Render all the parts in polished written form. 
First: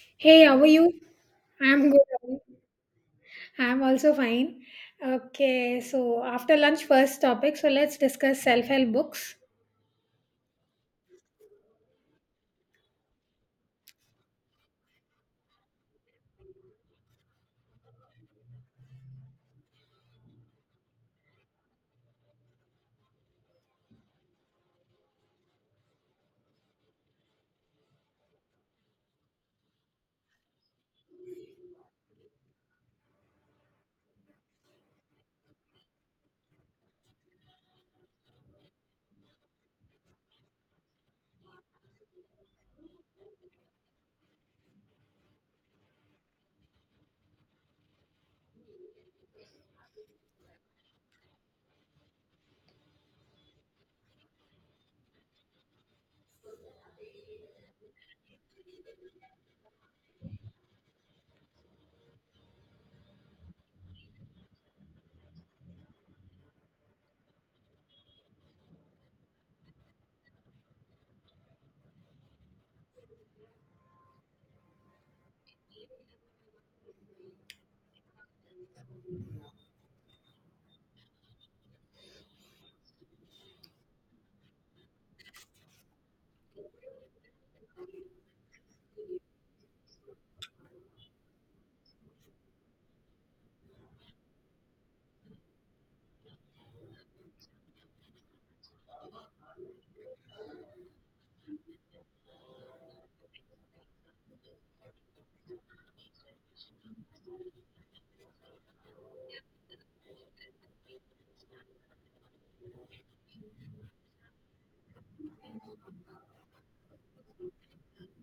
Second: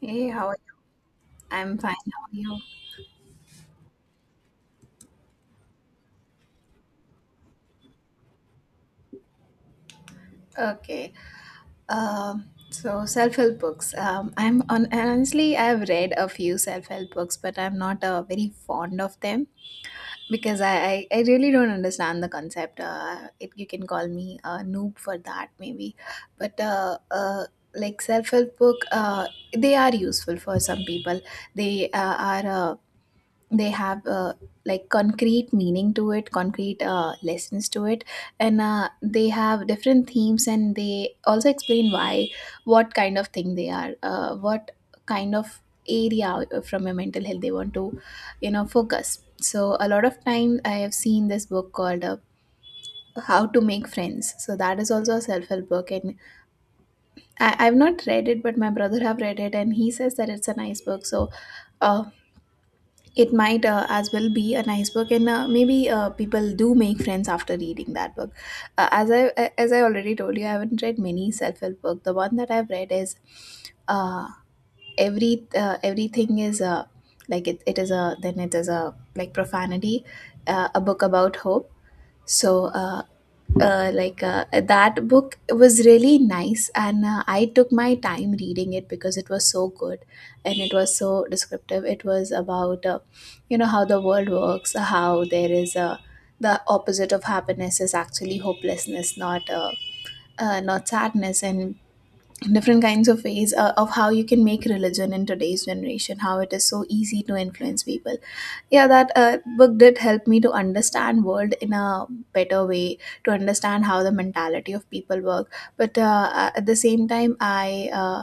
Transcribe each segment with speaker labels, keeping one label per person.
Speaker 1: Hey,
Speaker 2: Hey,
Speaker 1: how
Speaker 2: how
Speaker 1: are
Speaker 2: are
Speaker 1: you?
Speaker 2: you?
Speaker 1: I'm
Speaker 2: I'm
Speaker 1: fine. How are
Speaker 2: good.
Speaker 1: you?
Speaker 2: I'm also fine. Okay, so after lunch, first topic. So let's discuss self help books.
Speaker 1: Okay. Um, so self-help books. I'm on honestly, I've read a few self-help books, but I'm not very fond of them because I really don't understand the concept. You can call me a noob for that, maybe. But like self-help book, they are useful for some people. They uh, are uh, they have like concrete meaning to it, concrete lessons to it, and they have different themes and they also explain why, what kind of thing they are, what kind of area from your mental health they want to, you know, focus. So a lot of time I have seen this book called how to make friends, so that is also a self-help book. And I've not read it, but my brother have read it and he says that it's a nice book. So uh, it might as well be a nice book, and maybe people do make friends after reading that book. Uh, as I as I already told you, I haven't read many self help book. The one that I've read is uh, everything is like it is a, then it is a, like profanity, a book about hope. So uh, that book was really nice and I took my time reading it because it was so good, and it was so descriptive. It was about, you know, how the world works, how there is a, the opposite of happiness is actually hopelessness, not not sadness, and different kinds of ways of how you can make religion in today's generation, how it is so easy to influence people. Yeah, that book did help me to understand world in a better way, to understand how the mentality of people work. But at the same time I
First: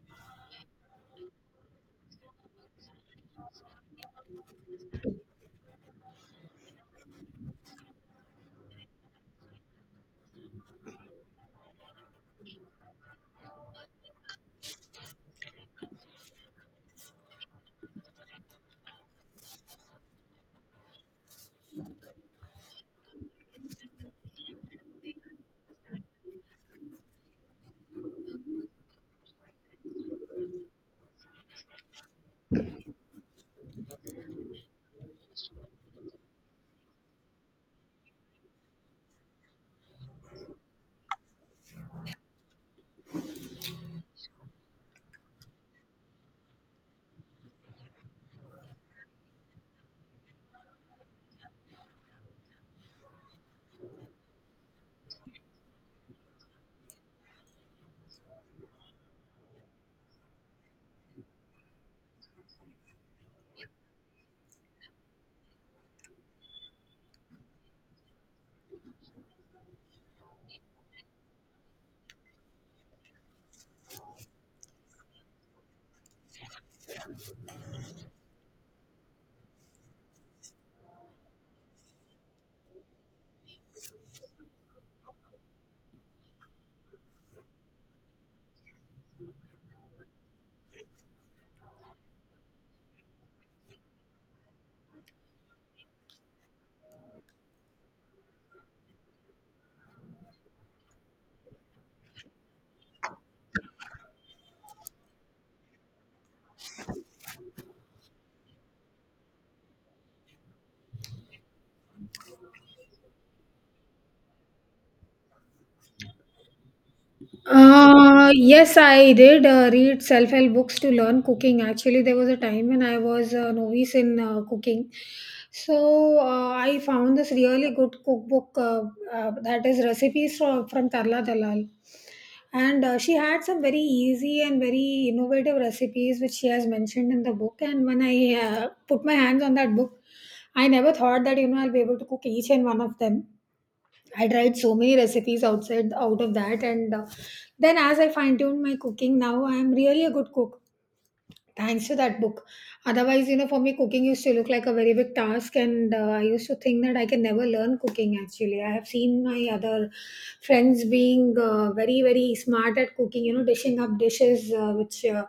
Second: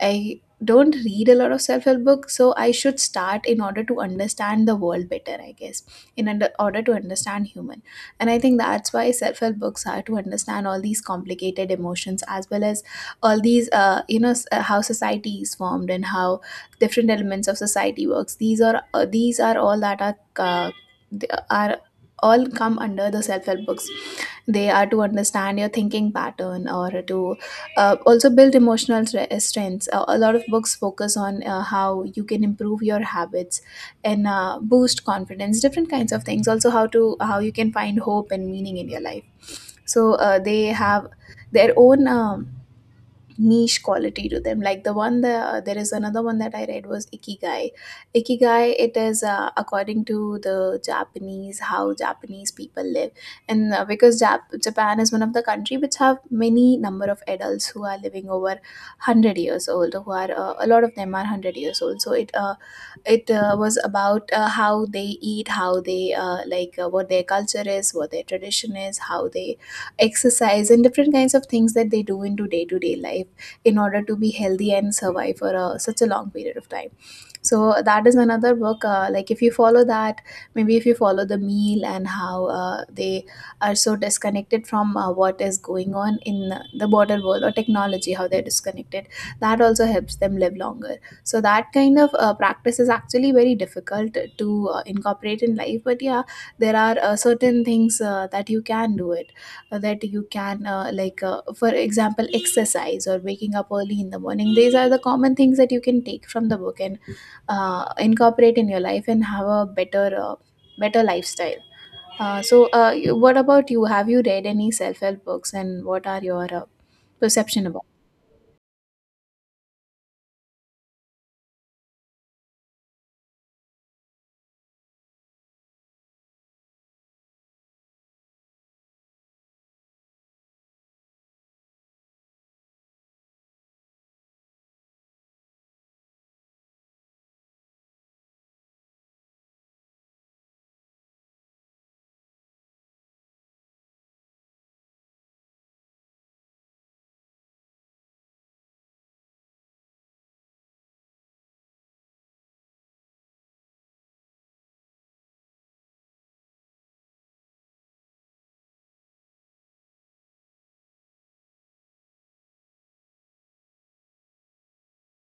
Speaker 1: i don't read a lot of self-help books, so I should start in order to understand the world better, I guess. In order to understand human. And I think that's why self-help books are, to understand all these complicated emotions, as well as all these you know, how society is formed and how different elements of society works. These are these are all that are, uh, they are all come under the self-help books. They are to understand your thinking pattern, or to also build emotional strengths. A lot of books focus on how you can improve your habits, and boost confidence, different kinds of things, also how to, how you can find hope and meaning in your life. So they have their own niche quality to them. Like the one that, there is another one that I read was Ikigai. Ikigai, it is according to the Japanese, how Japanese people live. And because Japan is one of the country which have many number of adults who are living over 100 years old, who are a lot of them are 100 years old. So it was about how they eat, how they what their culture is, what their tradition is, how they exercise, and different kinds of things that they do into day to day life in order to be healthy and survive for a, such a long period of time. So that is another book. Like, if you follow that, maybe if you follow the meal, and how they are so disconnected from what is going on in the modern world or technology, how they're disconnected, that also helps them live longer. So that kind of practice is actually very difficult to incorporate in life, but yeah, there are certain things that you can do it, that you can like for example, exercise or waking up early in the morning. These are the common things that you can take from the book and incorporate in your life and have a better better lifestyle. So what about you, have you read any self-help books, and what are your perception about?
Speaker 2: Yes, I did read self-help books to learn cooking. Actually, there was a time when I was a novice in cooking. So I found this really good cookbook that is recipes from Tarla Dalal. And she had some very easy and very innovative recipes which she has mentioned in the book. And when I put my hands on that book, I never thought that, you know, I'll be able to cook each and one of them. I tried so many recipes outside out of that, and then as I fine tuned my cooking, now I am really a good cook thanks to that book. Otherwise, you know, for me, cooking used to look like a very big task, and I used to think that I can never learn cooking. Actually, I have seen my other friends being very very smart at cooking. You know, dishing up dishes which.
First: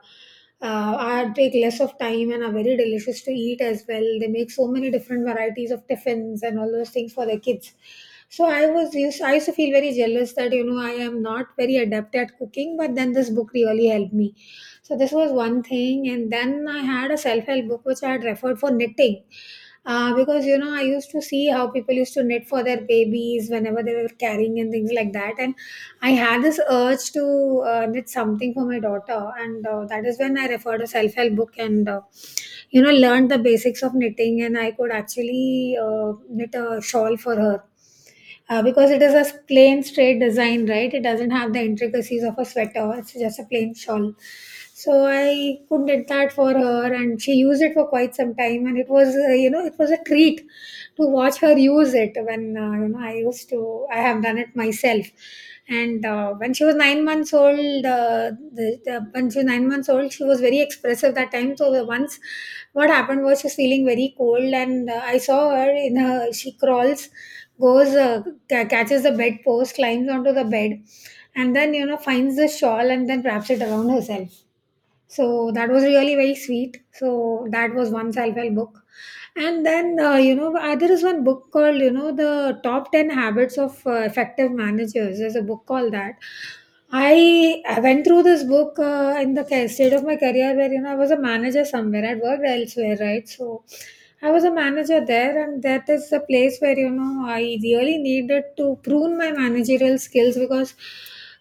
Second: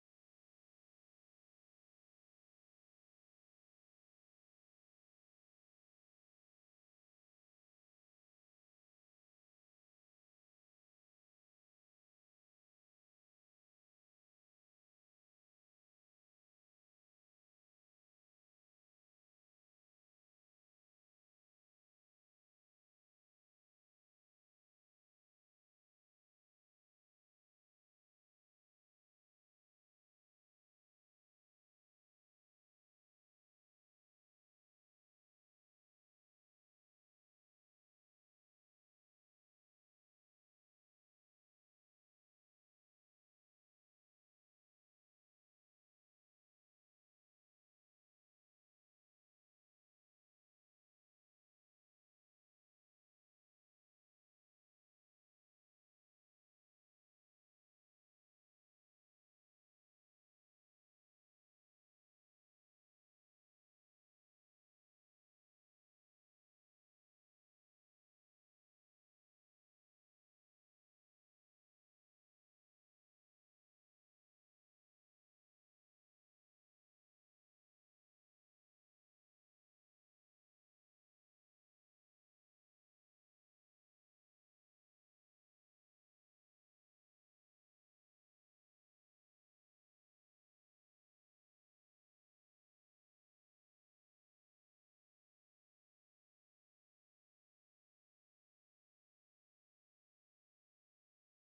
Speaker 2: uh, are take less of time and are very delicious to eat as well. They make so many different varieties of tiffins and all those things for their kids, so I was used, I used to feel very jealous that you know I am not very adept at cooking, but then this book really helped me. So this was one thing, and then I had a self help book which I had referred for knitting, because you know I used to see how people used to knit for their babies whenever they were carrying and things like that, and I had this urge to knit something for my daughter, and that is when I referred a self help book and you know learned the basics of knitting, and I could actually knit a shawl for her, because it is a plain straight design, right? It doesn't have the intricacies of a sweater, it's just a plain shawl. So I could knit that for her and she used it for quite some time, and it was, you know, it was a treat to watch her use it. When you know I used to, I have done it myself. And when she was 9 months old when she was 9 months old, she was very expressive that time. So the once what happened was she was feeling very cold and I saw her in her, she crawls, goes catches the bed post, climbs onto the bed, and then you know finds the shawl and then wraps it around herself. So that was really very sweet. So that was one self-help book. And then, you know, there is one book called, you know, the top 10 habits of effective managers. There's a book called that. I went through this book in the state of my career where, you know, I was a manager somewhere. I'd worked elsewhere, right? So I was a manager there, and that is a place where, you know, I really needed to prune my managerial skills because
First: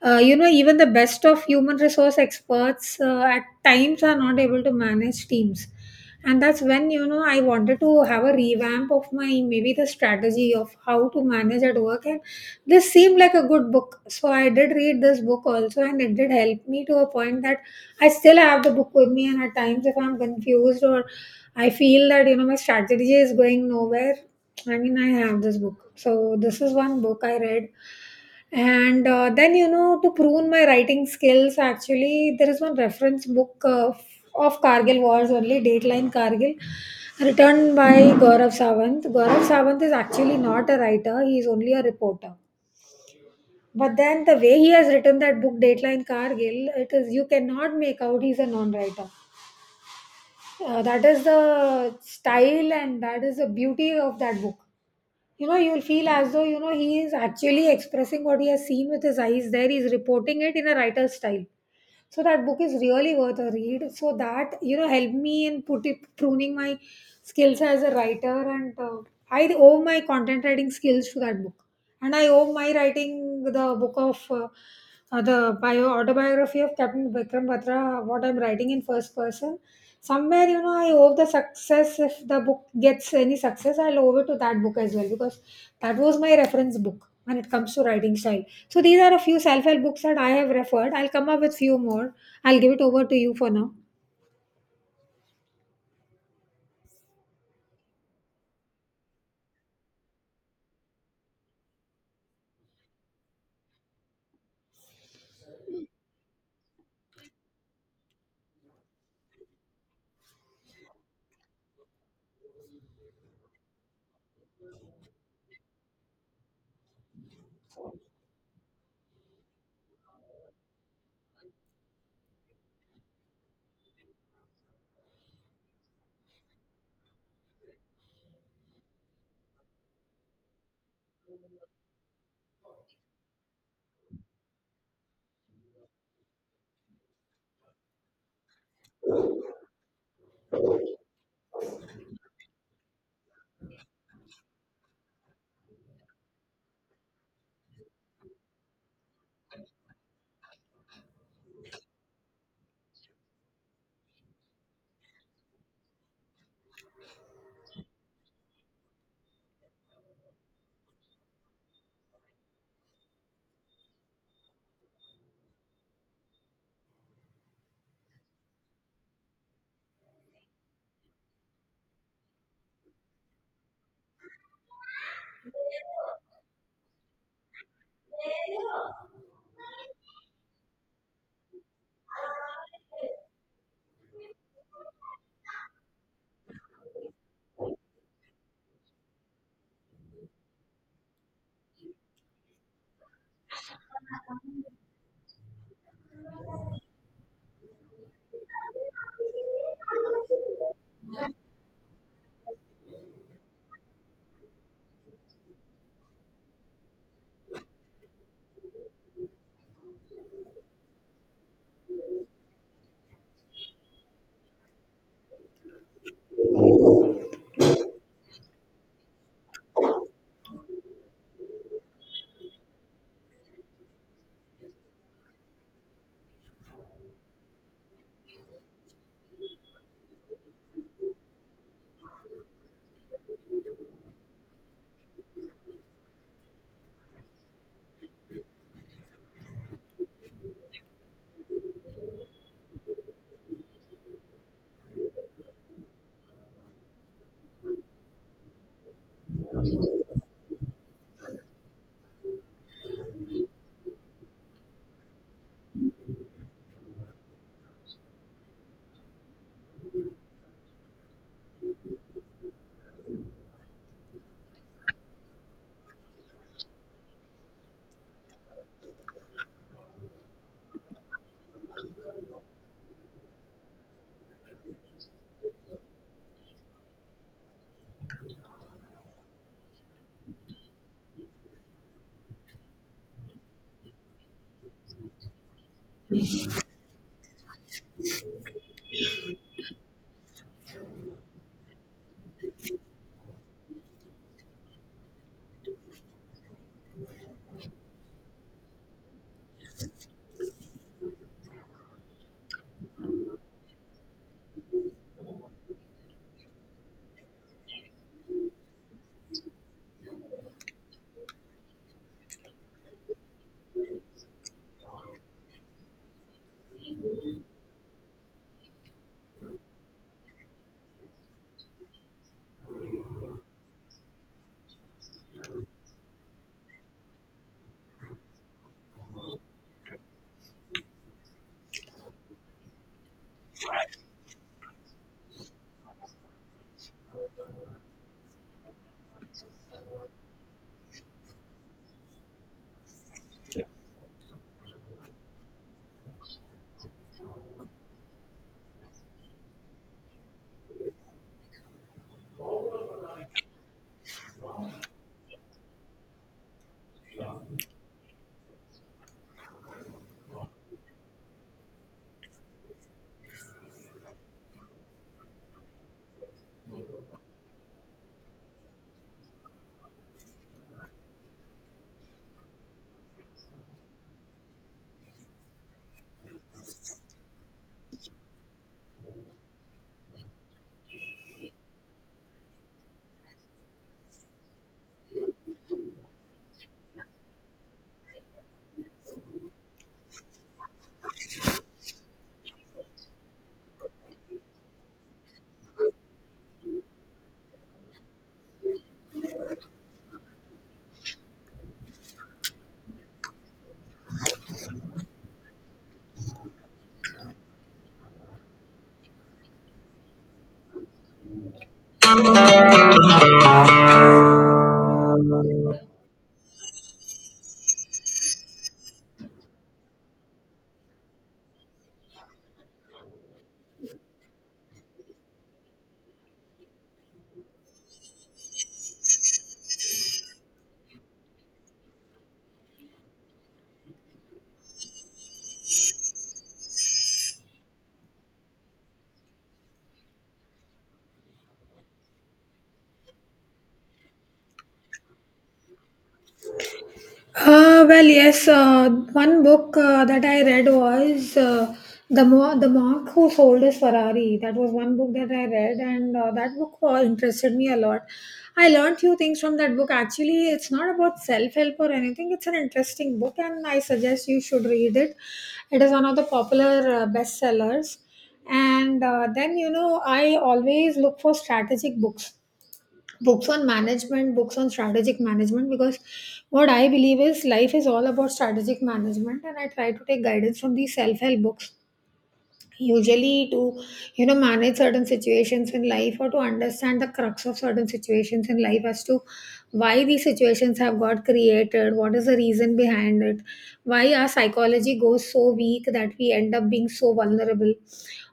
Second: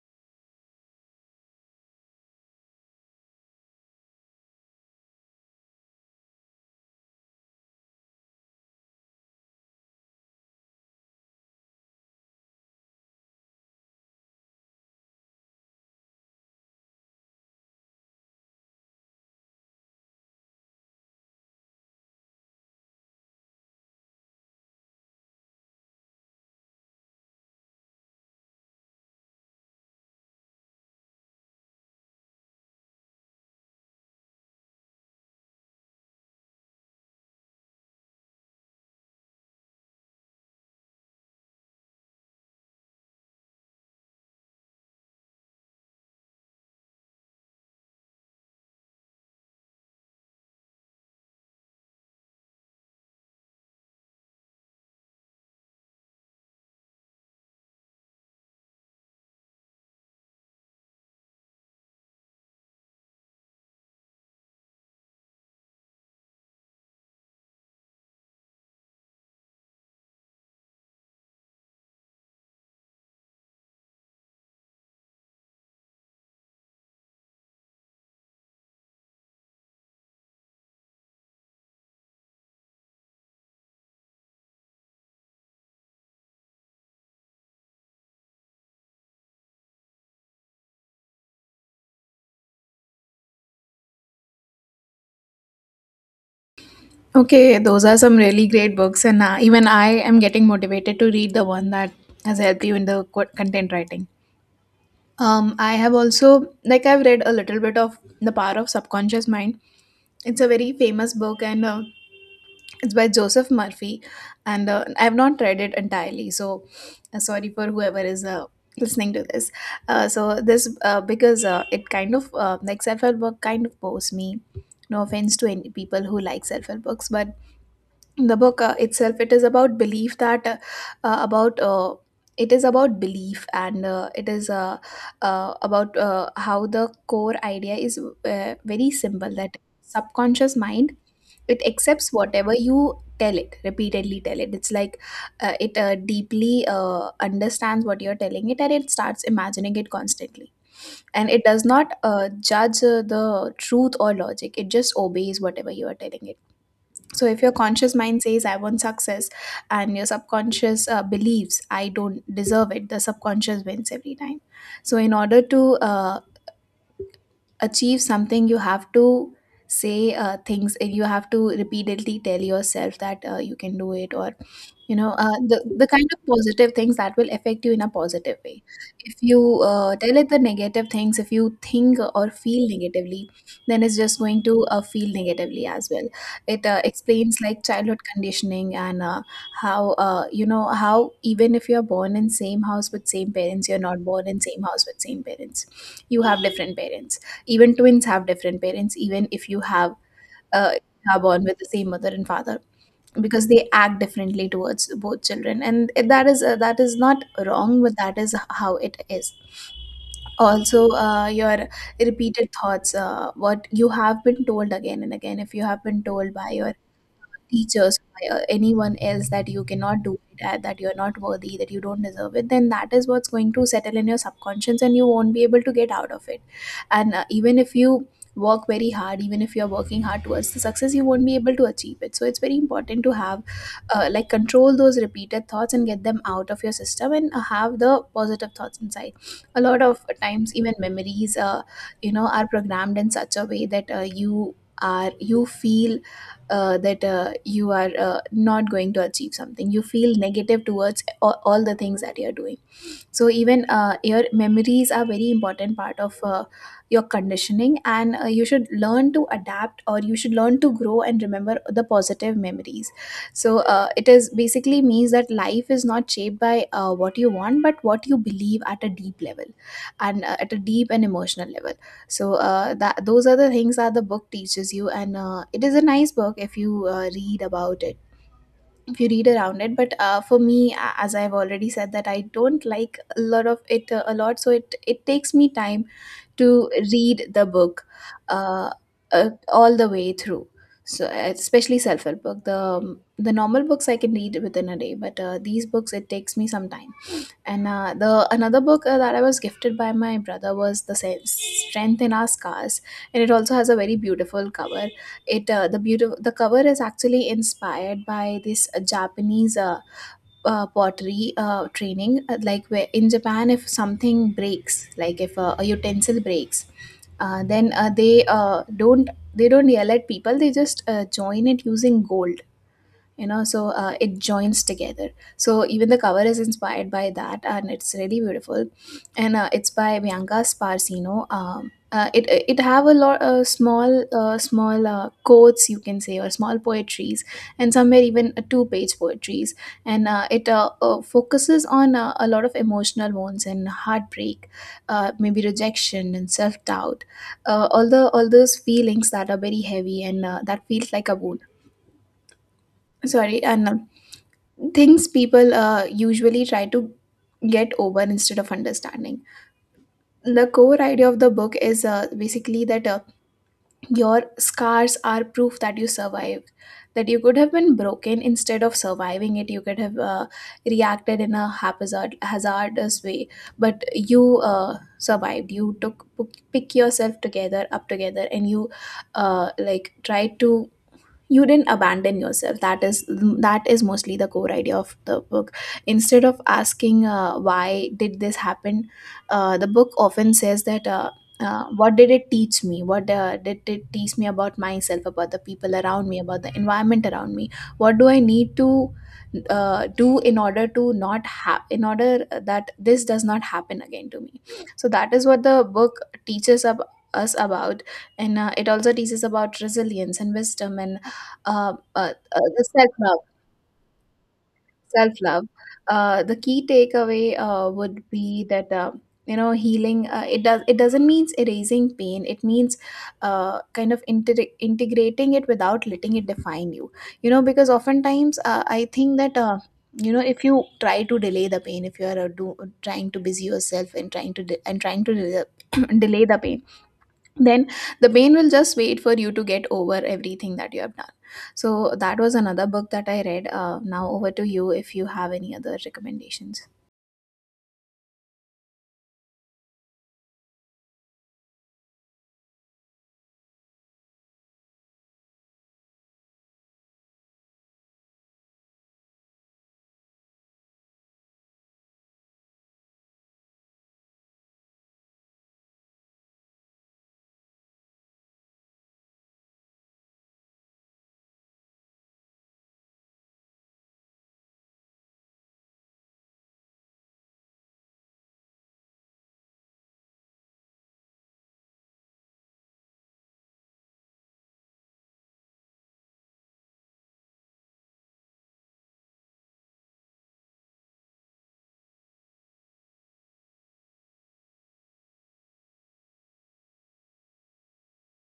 Speaker 2: you know even the best of human resource experts at times are not able to manage teams. And that's when you know I wanted to have a revamp of my, maybe, the strategy of how to manage at work. And this seemed like a good book, so I did read this book also, and it did help me to a point that I still have the book with me, and at times, if I'm confused or I feel that you know my strategy is going nowhere, I mean, I have this book. So this is one book I read, and then you know to prune my writing skills, actually, there is one reference book of Kargil Wars only, Dateline Kargil, written by Gaurav Savant. Gaurav Savant is actually not a writer; he is only a reporter, but then the way he has written that book, Dateline Cargill, it is, you cannot make out he's a non-writer. That is the style and that is the beauty of that book. You know, you'll feel as though you know he is actually expressing what he has seen with his eyes. There, he's reporting it in a writer's style. So that book is really worth a read. So that you know helped me in put it, pruning my skills as a writer, and I owe my content writing skills to that book, and I owe my writing, the book of the bio autobiography of Captain Vikram Batra, what I'm writing in first person. Somewhere, you know, I owe the success. If the book gets any success, I'll owe it to that book as well, because that was my reference book when it comes to writing style. So these are a few self-help books that I have referred. I'll come up with few more. I'll give it over to you for now.
Speaker 1: Okay, those are some really great books, and even I am getting motivated to read the one that has helped you in the content writing. I have also, like, I've read a little bit of the power of subconscious mind. It's a very famous book, and it's by Joseph Murphy. And I have not read it entirely, so sorry for whoever is listening to this. So this because It kind of like, self help book kind of bores me. No offense to any people who like self help books, but the book itself, it is about belief, that about it is about belief, and it is about how the core idea is very simple, that subconscious mind, it accepts whatever you tell it, repeatedly tell it. It's like it deeply understands what you're telling it, and it starts imagining it constantly. And it does not judge the truth or logic, it just obeys whatever you are telling it. So if your conscious mind says I want success, and your subconscious believes I don't deserve it, the subconscious wins every time. So in order to uh, achieve something, you have to say things, and you have to repeatedly tell yourself that you can do it, or you know, the kind of positive things that will affect you in a positive way. If you tell it the negative things, if you think or feel negatively, then it's just going to feel negatively as well. It explains like childhood conditioning, and how you know, how even if you're born in same house with same parents, you're not born in same house with same parents. You have different parents. Even twins have different parents, even if you have uh, are born with the same mother and father, because they act differently towards both children. And that is not wrong, but that is how it is. Also your repeated thoughts, what you have been told again and again. If you have been told by your teachers, by anyone else, that you cannot do it, that you're not worthy, that you don't deserve it, then that is what's going to settle in your subconscious and you won't be able to get out of it. And even if you work very hard, even if you're working hard towards the success, you won't be able to achieve it. So it's very important to have like, control those repeated thoughts and get them out of your system, and have the positive thoughts inside. A lot of times, even memories you know, are programmed in such a way that you are, you feel that you are not going to achieve something, you feel negative towards all the things that you're doing. So even your memories are very important part of your conditioning. And you should learn to adapt, or you should learn to grow and remember the positive memories. So it is basically means that life is not shaped by what you want, but what you believe at a deep level, and at a deep and emotional level. So that those are the things that the book teaches you, and it is a nice book if you read about it, if you read around it. But for me, as I've already said, that I don't like a lot of it a lot, so it takes me time to read the book uh, all the way through. So especially self-help book, the normal books I can read within a day, but these books it takes me some time. And the another book that I was gifted by my brother was the same Strength in Our Scars, and it also has a very beautiful cover. It The cover is actually inspired by this Japanese pottery training, like where in Japan, if something breaks, like if a utensil breaks, then they don't yell at people. They just join it using gold, so it joins together. So even the cover is inspired by that, and it's really beautiful. And it's by Bianca Sparsino. It have a lot small small quotes, you can say, or small poetries, and somewhere even two-page poetries. And it focuses on a lot of emotional wounds and heartbreak, maybe rejection and self doubt, all those feelings that are very heavy and that feels like a wound, sorry, and things people usually try to get over instead of understanding. The core idea of the book is basically that your scars are proof that you survived, that you could have been broken instead of surviving it. You could have reacted in a haphazard, hazardous way, but you survived. You took pick yourself together, up together, and you like tried to, you didn't abandon yourself. That is mostly the core idea of the book. Instead of asking why did this happen, the book often says that what did it teach me, what did it teach me about myself, about the people around me, about the environment around me, what do I need to do in order to not have, in order that this does not happen again to me. So that is what the book teaches us about. And it also teaches about resilience and wisdom and the self love, self love. The key takeaway would be that you know healing. It does. It doesn't means erasing pain. It means kind of integrating it without letting it define you. You know, because oftentimes I think that. You know if you try to delay the pain, if you are trying to busy yourself and trying to de- and trying to de- delay the pain, then the brain will just wait for you to get over everything that you have done. So that was another book that I read, now over to you if you have any other recommendations.
Speaker 2: Well, yes. One book that I read was the monk who sold his Ferrari. That was one book that I read, and that book interested me a lot. I learned few things from that book. Actually, it's not about self help or anything. It's an interesting book, and I suggest you should read it. It is one of the popular bestsellers. And then you know, I always look for strategic books, books on management, books on strategic management, because what I believe is life is all about strategic management, and I try to take guidance from these self-help books usually to, you know, manage certain situations in life or to understand the crux of certain situations in life as to why these situations have got created, what is the reason behind it, why our psychology goes so weak that we end up being so vulnerable.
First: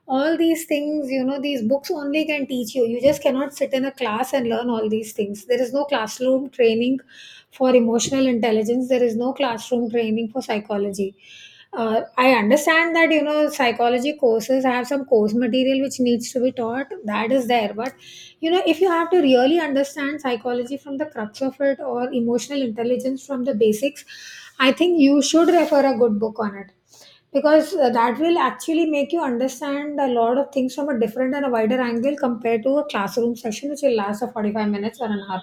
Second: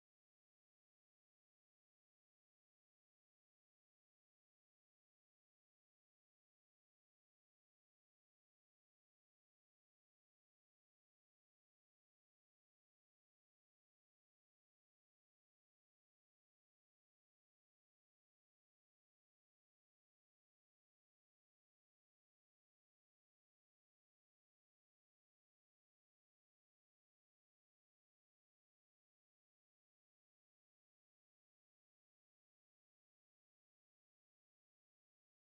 Speaker 2: All these things, you know, these books only can teach you. You just cannot sit in a class and learn all these things. There is no classroom training for emotional intelligence, there is no classroom training for psychology. I understand that you know psychology courses have some course material which needs to be taught. That is there, but you know if you have to really understand psychology from the crux of it or emotional intelligence from the basics, I think you should refer a good book on it, because that will actually make you understand a lot of things from a different and a wider angle compared to a classroom session which will last for 45 minutes or an hour.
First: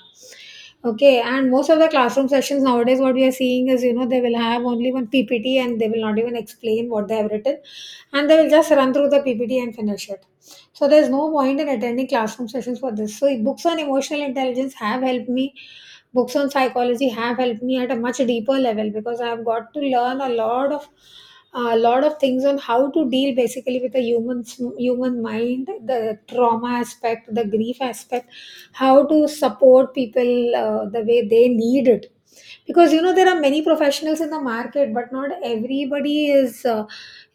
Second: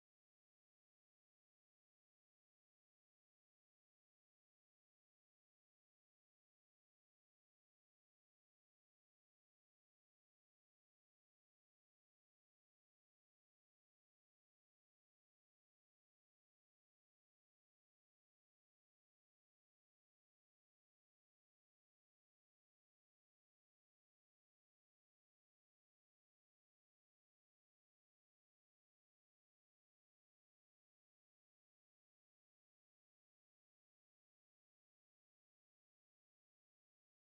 Speaker 2: Okay, and most of the classroom sessions nowadays, what we are seeing is, you know, they will have only one PPT and they will not even explain what they have written, and they will just run through the PPT and finish it. So there's no point in attending classroom sessions for this. So books on emotional intelligence have helped me. Books on psychology have helped me at a much deeper level because I have got to learn a lot of, a lot of things on how to deal basically with the human, human mind, the trauma aspect, the grief aspect, how to support people the way they need it. Because you know there are many professionals in the market but not everybody is,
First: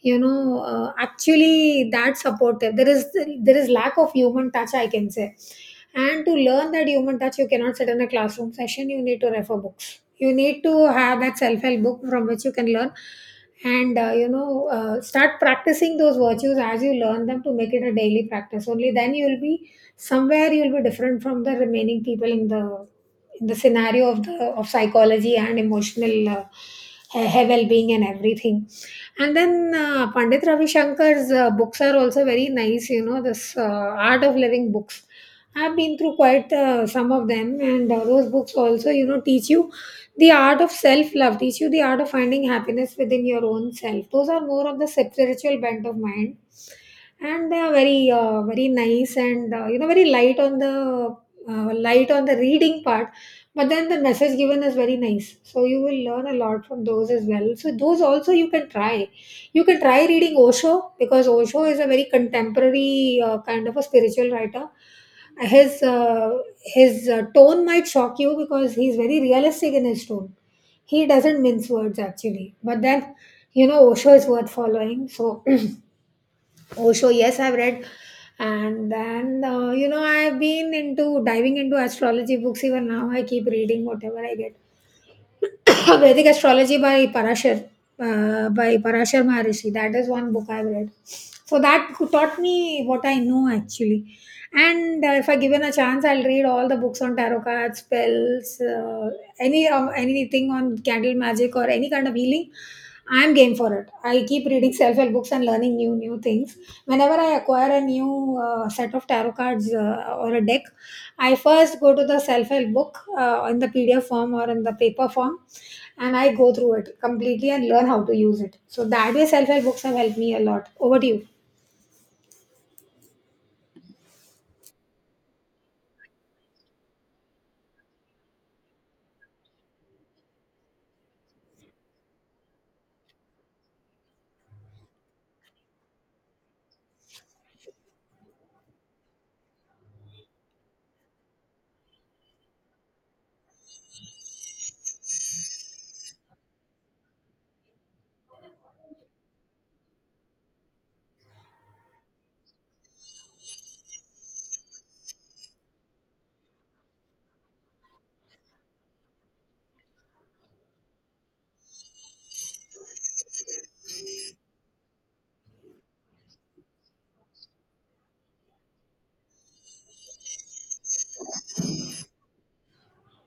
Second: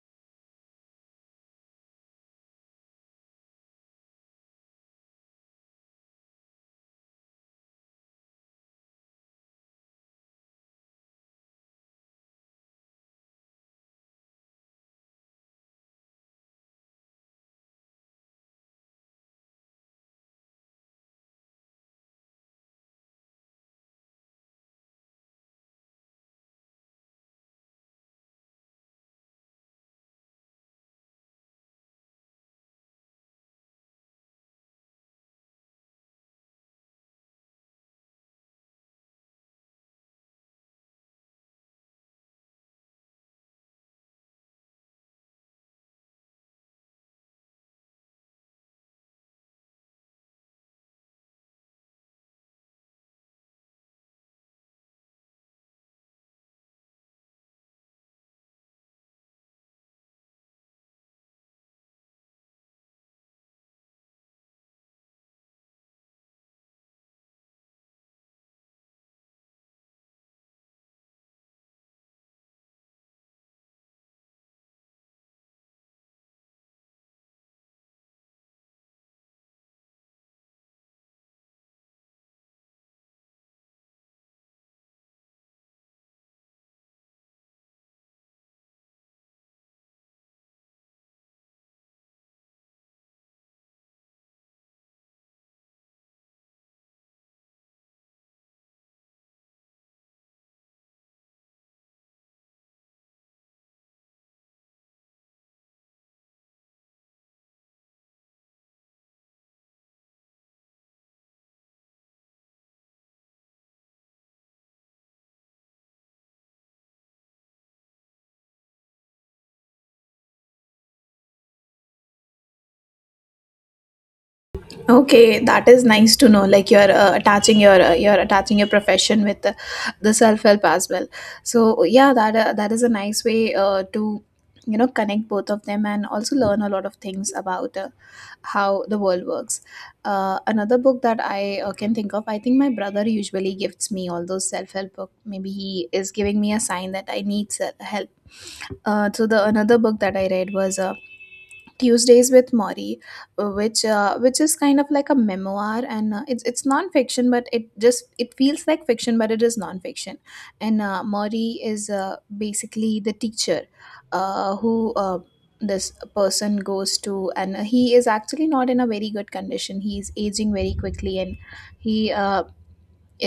Speaker 2: you know, actually that supportive. There is, there is lack of human touch, I can say. And to learn that human touch, you cannot sit in a classroom session, you need to refer books, you need to have that self-help book from which you can learn, and you know start practicing those virtues as you learn them to make it a daily practice. Only then you will be, somewhere you will be different from the remaining people in the, in the scenario of the, of psychology and emotional well-being and everything. And then Pandit Ravi Shankar's books are also very nice, you know, this art of living books. I've been through quite some of them, and those books also you know teach you the art of self-love, teach you the art of finding happiness within your own self. Those are more of the spiritual bent of mind, and they are very very nice, and you know, very light on the reading part. But then the message given is very nice, so you will learn a lot from those as well. So those also you can try. You can try reading Osho, because Osho is a very contemporary kind of a spiritual writer. his uh, his tone might shock you because he's very realistic in his tone. He doesn't mince words actually, but then You know, Osho is worth following. So Osho, yes, I've read. And then, I've been into diving into astrology books. Even now, I keep reading whatever I get. Vedic Astrology by Parashar Maharishi. That is one book I've read. So that taught me what I know actually. And if I given a chance, I'll read all the books on tarot cards, spells, anything on candle magic or any kind of healing. I'm game for it. I keep reading self-help books and learning new things. Whenever I acquire a new set of tarot cards or a deck, I first go to the self-help book in the PDF form or in the paper form, and I go through it completely and learn how to use it. So that way, self-help books have helped me a lot. Over to you.
Speaker 1: Okay, that is nice to know, like you're attaching your you're attaching your profession with the self-help as well. So yeah, that that is a nice way to you know connect both of them and also learn a lot of things about how the world works. Another book that I can think of, I think my brother usually gifts me all those self-help books. Maybe he is giving me a sign that I need se- help. So the another book that I read was Tuesdays with Maury, which is kind of like a memoir, and it's non-fiction, but it just it feels like fiction, but it is non-fiction. And Maury is basically the teacher who. This person goes to, and he is actually not in a very good condition, he is aging very quickly, and he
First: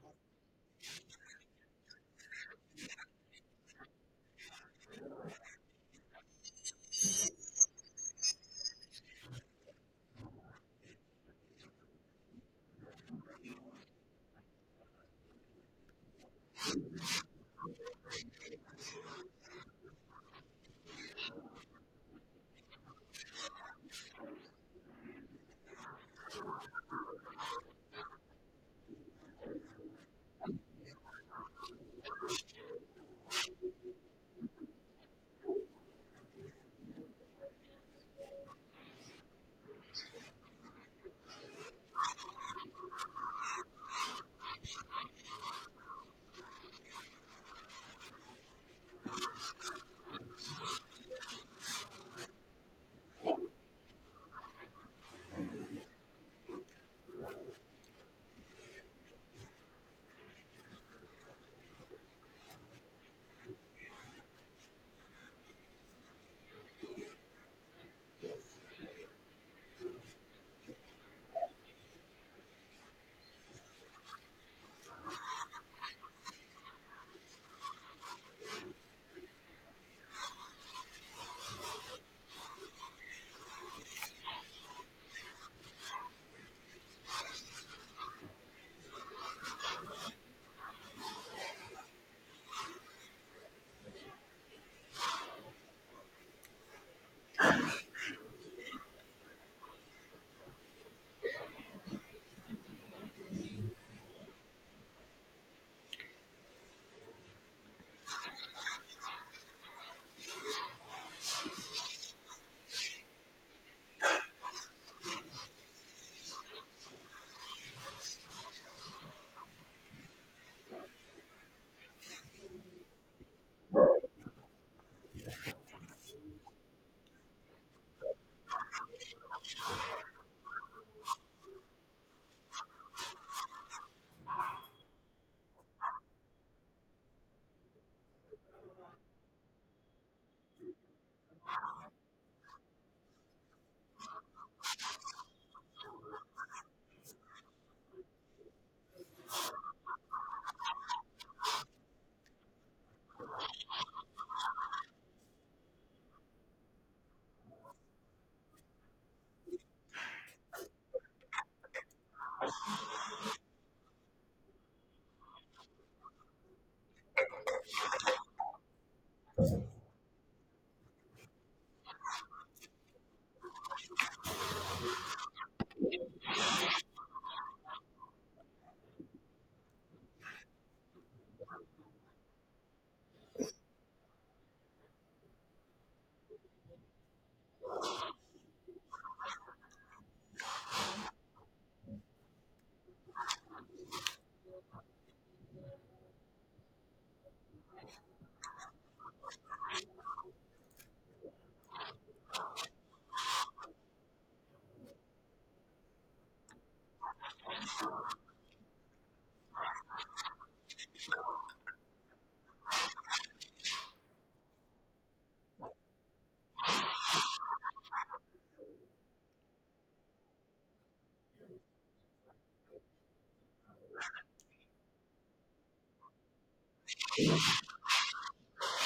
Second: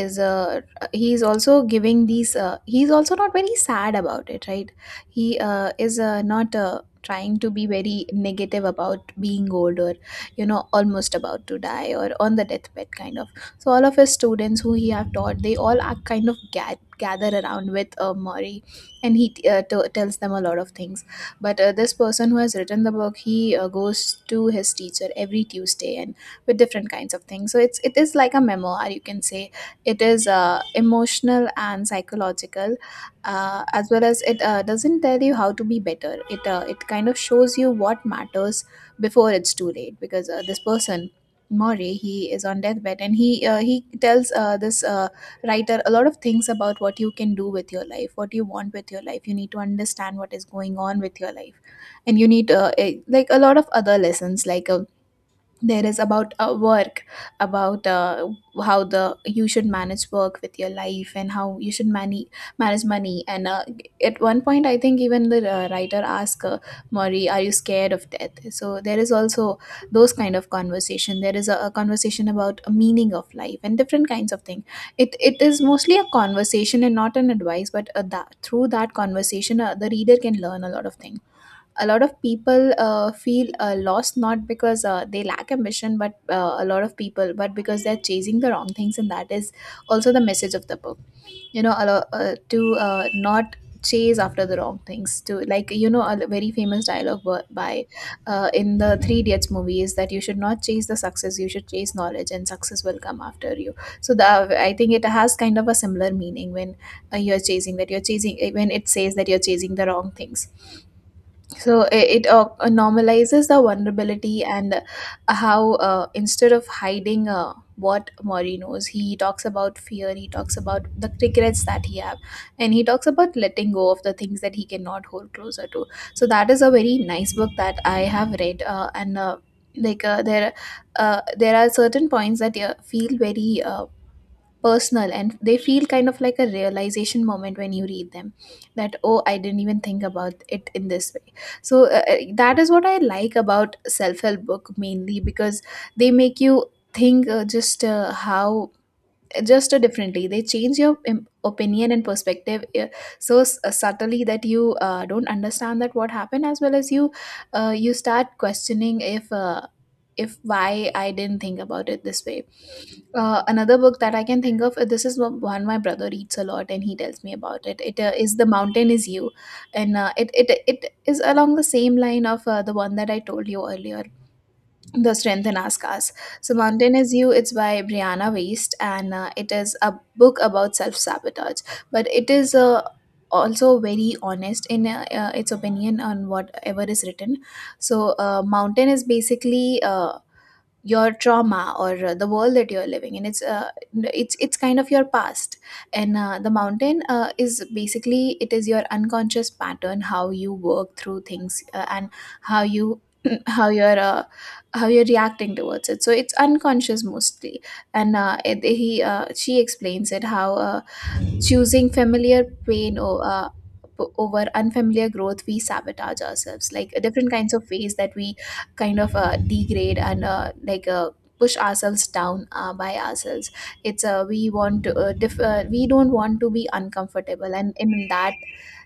Speaker 1: is he's also giving these he's also not very sad about it, right, he is not trying to be very negative about being old or you know almost about to die or on the deathbed kind of. So all of his students who he have taught, they all are kind of gather around with Maury, and he tells them a lot of things. But this person who has written the book, he goes to his teacher every Tuesday and with different kinds of things. So it is like a memoir, you can say. It is emotional and psychological as well as it doesn't tell you how to be better, it kind of shows you what matters before it's too late. Because this person Maury, he is on deathbed, and he tells this writer a lot of things about what you can do with your life, what you want with your life. You need to understand what is going on with your life, and you need like a lot of other lessons, like there is about work, about how the you should manage work with your life, and how you should manage money, and at one point I think even the writer asked Murray, are you scared of death? So there is also those kind of conversation, there is a conversation about a meaning of life and different kinds of thing. It is mostly a conversation and not an advice, but through that conversation the reader can learn a lot of things. A lot of people feel lost not because they lack ambition, but a lot of people but because they're chasing the wrong things, and that is also the message of the book. You know a lot, to not chase after the wrong things, to like you know a very famous dialogue by in the Three Idiots movie is that you should not chase the success, you should chase knowledge and success will come after you. So the I think it has kind of a similar meaning when you're chasing, when it says that you're chasing the wrong things. So it normalizes the vulnerability, and how instead of hiding what Mori knows, he talks about fear, he talks about the regrets that he have, and he talks about letting go of the things that he cannot hold closer to. So that is a very nice book that I have read, and like uh, there, there are certain points that feel very personal, and they feel kind of like a realization moment when you read them, that oh I didn't even think about it in this way. So that is what I like about self-help book mainly, because they make you think just how just differently they change your opinion and perspective, so subtly that you don't understand that what happened, as well as you you start questioning if why I didn't think about it this way. Uh, another book that I can think of, this is one my brother reads a lot and he tells me about it, it is The Mountain is You. And it is along the same line of the one that I told you earlier, the Strength in Us Cars. So, Mountain is You, it's by Brianna Waist, and it is a book about self sabotage. But it is also very honest in its opinion on whatever is written. So, Mountain is basically your trauma or the world that you're living in, it's kind of your past. And the mountain is basically it is your unconscious pattern, how you work through things, and how you how you're uh, how you're reacting towards it, so it's unconscious mostly. And it, he she explains it how choosing familiar pain or over unfamiliar growth we sabotage ourselves, like different kinds of ways that we kind of degrade and push ourselves down by ourselves. It's We want to we don't want to be uncomfortable, and in that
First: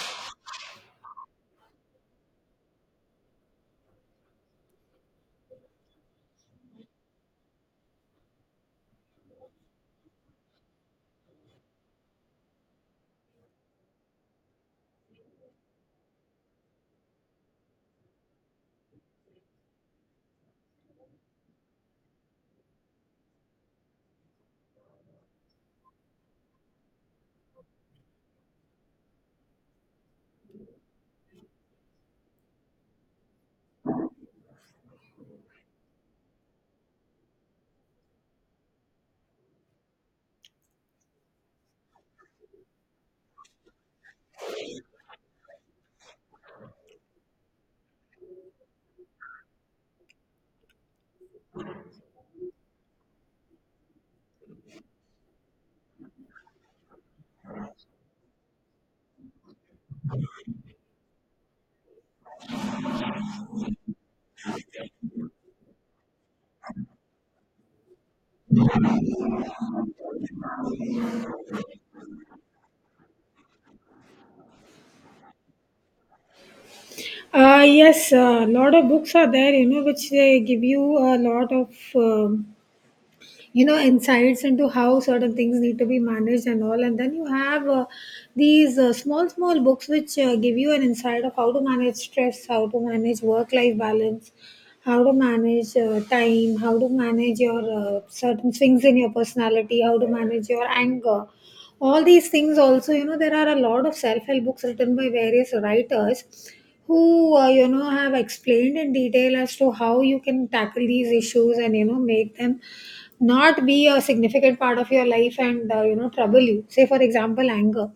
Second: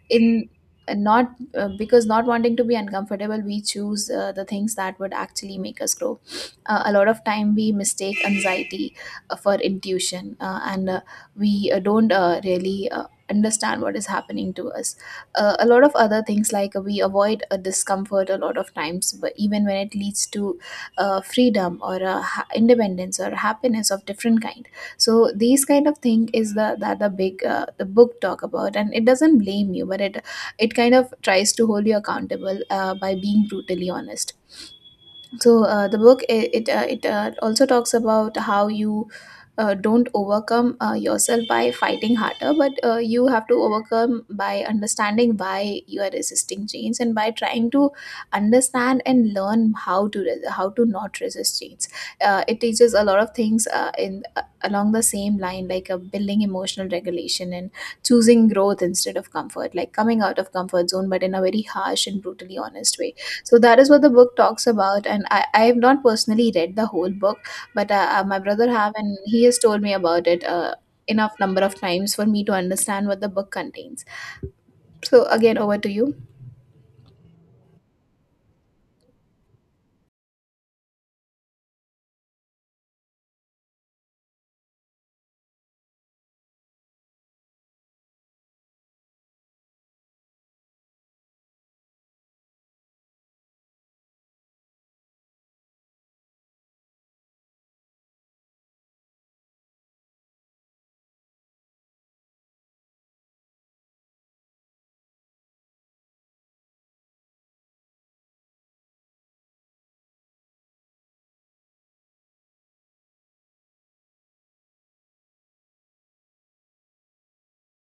Speaker 1: in and not because not wanting to be uncomfortable, we choose the things that would actually make us grow. Uh, a lot of time we mistake anxiety for intuition, and we don't really understand what is happening to us. A lot of other things like we avoid a discomfort a lot of times, but even when it leads to freedom or independence or happiness of different kind. So these kind of thing is the that the big the book talk about, and it doesn't blame you, but it kind of tries to hold you accountable by being brutally honest. So the book it it, it also talks about how you don't overcome yourself by fighting harder, but you have to overcome by understanding why you are resisting change, and by trying to understand and learn how to how to not resist change. Uh, it teaches a lot of things in along the same line, like building emotional regulation and choosing growth instead of comfort, like coming out of comfort zone, but in a very harsh and brutally honest way. So that is what the book talks about, and I have not personally read the whole book, but my brother have, and he has told me about it enough number of times for me to understand what the book contains. So again, over to you.
Speaker 2: Yes, a lot of books are there, you know, which they give you a lot of um you know insights into how certain things need to be managed and all. And then you have these small small books which give you an insight of how to manage stress, how to manage work life balance, how to manage time, how to manage your certain swings in your personality, how to manage your anger. All these things also, you know, there are a lot of self-help books written by various writers who you know have explained in detail as to how you can tackle these issues and you know make them not be a significant part of your life and you know trouble you. Say, for example, anger.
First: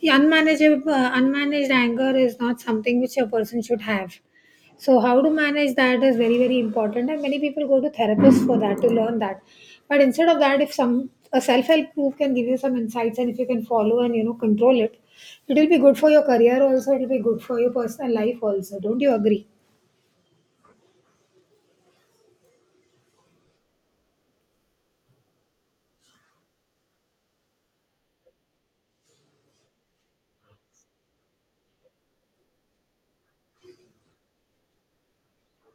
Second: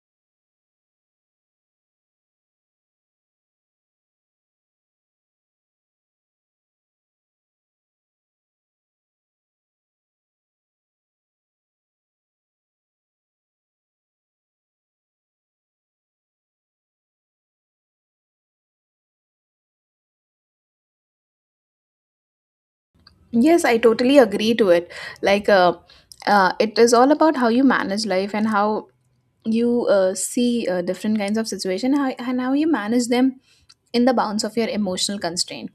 Speaker 2: The unmanageable unmanaged anger is not something which a person should have, so how to manage that is very very important. And many people go to therapists for that to learn that, but instead of that, if some a self-help group can give you some insights and if you can follow and, you know, control it, it will be good for your career also, it will be good for your personal life also. Don't you agree?
Speaker 1: Yes, I totally agree to it. Like, uh, it is all about how you manage life and how you see different kinds of situation how, and how you manage them in the bounds of your emotional constraint.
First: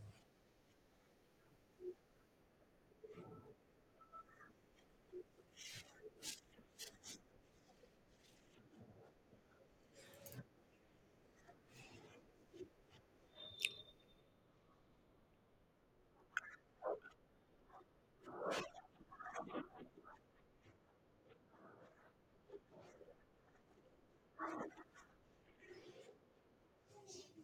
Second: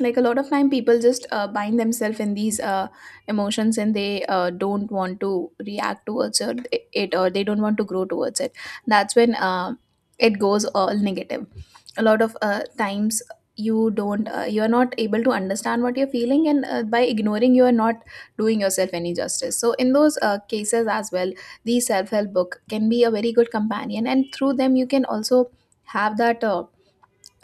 Speaker 1: Like a lot of time people just bind themselves in these emotions, and they don't want to react it, or they don't want to grow towards it. That's when it goes all negative. A lot of times you don't you are not able to understand what you're feeling, and by ignoring you are not doing yourself any justice. So in those cases as well, the self-help book can be a very good companion, and through them you can also have that uh,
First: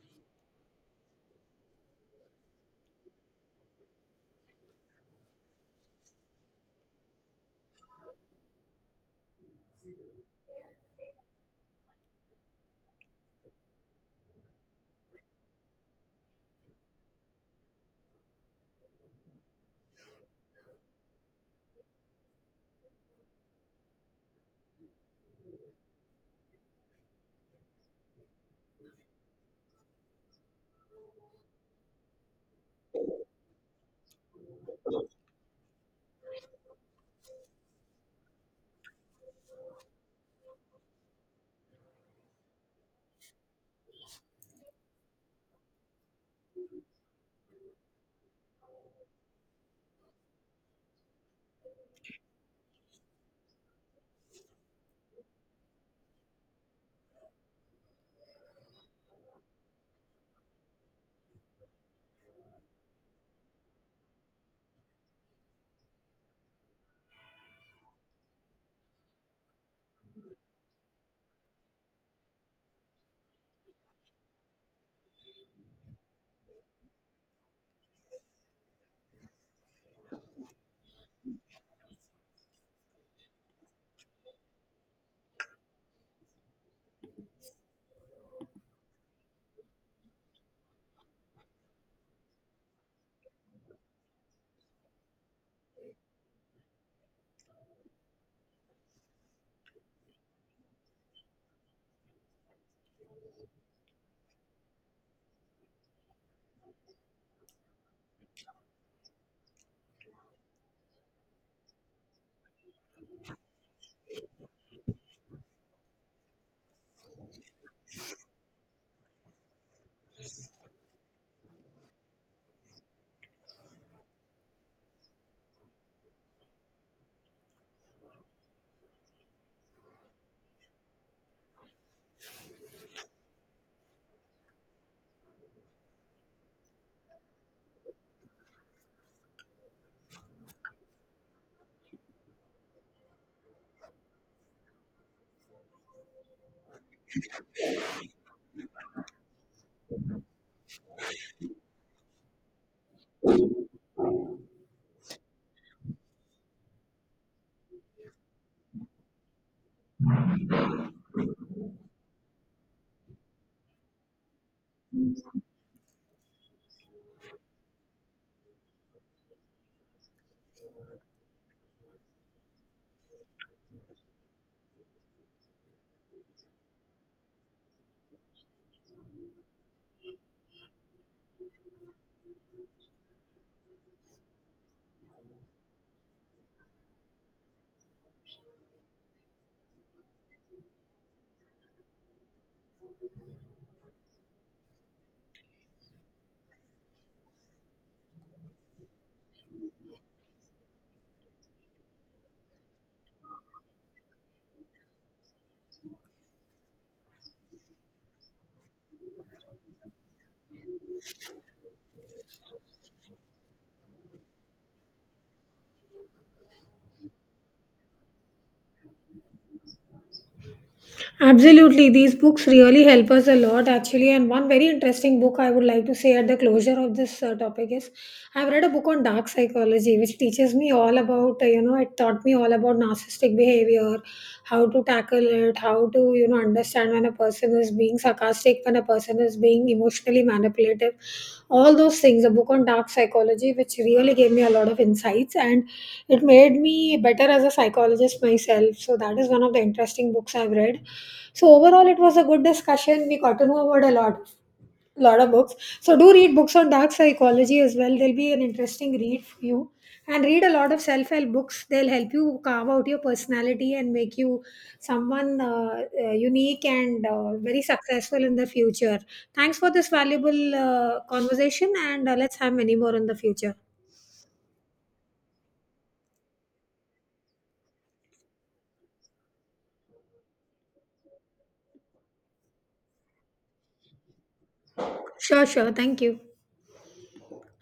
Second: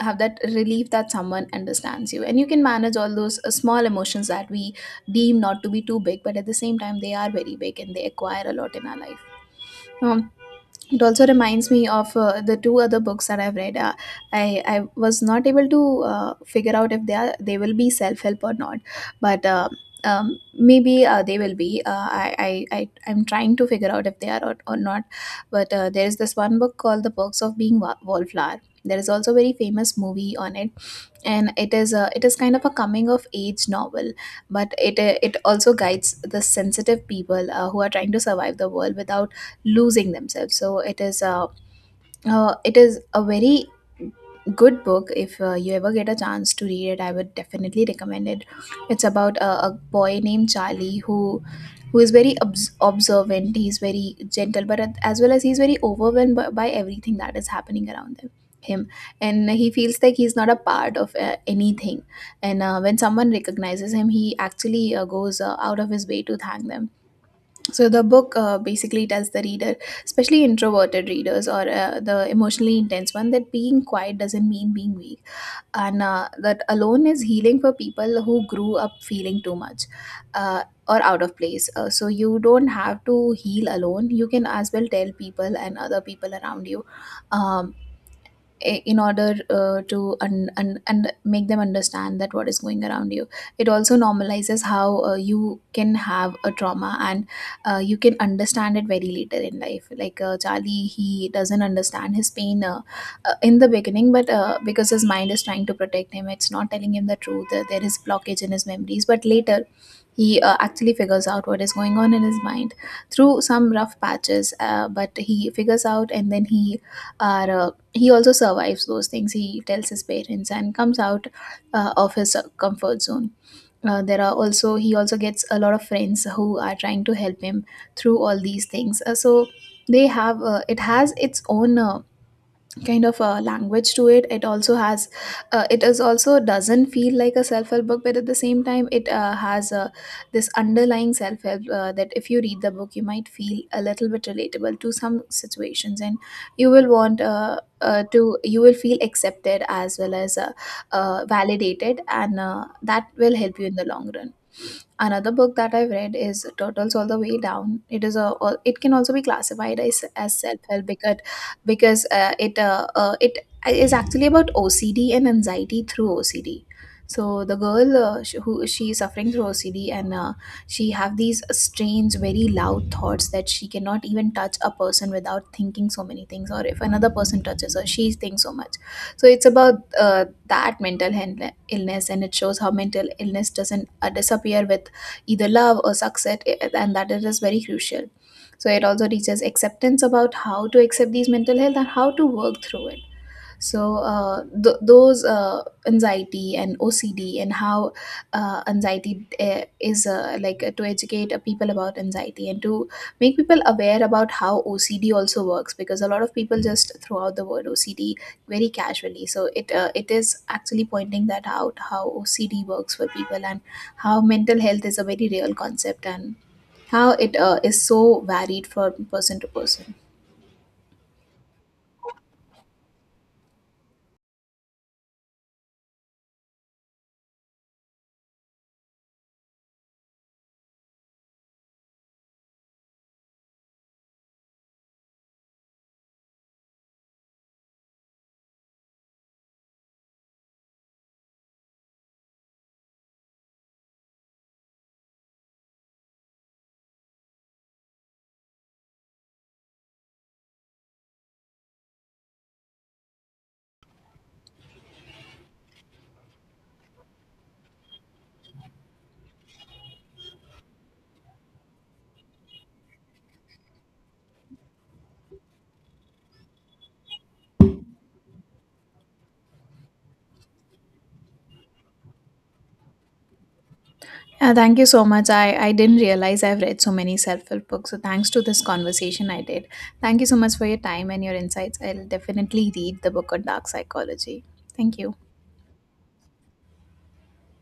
Speaker 1: have that relief that someone understands you, and you can manage all those small emotions that we deem not to be too big but at the same time they are very big and they acquire a lot in our life. um, it also reminds me of the two other books that I've read. I was not able to figure out if they will be self-help or not, but maybe they will be I I'm trying to figure out if they are, or not. But there is this one book called The Perks of Being Wallflower. There is also a very famous movie on it, and it is kind of a coming of age novel, but it also guides the sensitive people who are trying to survive the world without losing themselves. So it is a very good book. If you ever get a chance to read it, I would definitely recommend it. It's about a boy named Charlie who is very observant. He's very gentle, but as well as he's very overwhelmed by everything that is happening around him. Him and he feels like he's not a part of anything. And when someone recognizes him, he actually goes out of his way to thank them. So the book basically tells the reader, especially introverted readers or the emotionally intense one, that being quiet doesn't mean being weak, and that alone is healing for people who grew up feeling too much or out of place. So you don't have to heal alone. You can as well tell people and other people around you. Um, in order to and un- un- un- make them understand that what is going around you. It also normalizes how you can have a trauma, and you can understand it very later in life. Like Charlie, he doesn't understand his pain in the beginning, but because his mind is trying to protect him, it's not telling him the truth. There is blockage in his memories, but later he actually figures out what is going on in his mind through some rough patches. But he figures out, and then he also survives those things. He tells his parents and comes out of his comfort zone. There are also He also gets a lot of friends who are trying to help him through all these things. So they have it has its own kind of a language to it. It also has it is also doesn't feel like a self-help book, but at the same time it this underlying self-help that if you read the book you might feel a little bit relatable to some situations, and you will want to you will feel accepted as well as validated, and that will help you in the long run. Another book that I've read is Turtles All the Way Down. It is a It can also be classified as self-help, because it is actually about OCD and anxiety through OCD. So the girl who she is suffering through OCD, and she have these strange, very loud thoughts that she cannot even touch a person without thinking so many things, or if another person touches her, she thinks so much. So it's about that illness, and it shows how mental illness doesn't disappear with either love or success, and that it is very crucial. So it also teaches acceptance about how to accept these mental health and how to work through it. So those anxiety and OCD, and how anxiety is to educate people about anxiety and to make people aware about how OCD also works, because a lot of people just throw out the word OCD very casually. So it it is actually pointing that out, how OCD works for people, and how mental health is a very real concept, and how it is so varied from person to person.
Speaker 2: Absolutely, these books really help us a lot actually. And one very interesting book I would like to say at the closure of this topic is I've read a book on dark psychology, which teaches me all about, you know, it taught me all about narcissistic behavior, how to tackle it, how to, you know, understand when a person is being sarcastic, when a person is being emotionally manipulated manipulative. All those things, a book on dark psychology which really gave me a lot of insights, and it made me better as a psychologist myself. So that is one of the interesting books I've read. So overall it was a good discussion. We got to know about a lot of books. So do read books on dark psychology as well, they'll be an interesting read for you. And read a lot of self-help books, they'll help you carve out your personality and make you someone unique and very successful in the future. Thanks for this valuable conversation, and let's have many more in the future.
Speaker 1: Yeah, thank you so much. I didn't realize I've read so many self help books. So, thanks to this conversation, I did. Thank you so much for your time and your insights. I'll definitely read the book on dark psychology. Thank you.
Speaker 2: Sure, sure. Thank you.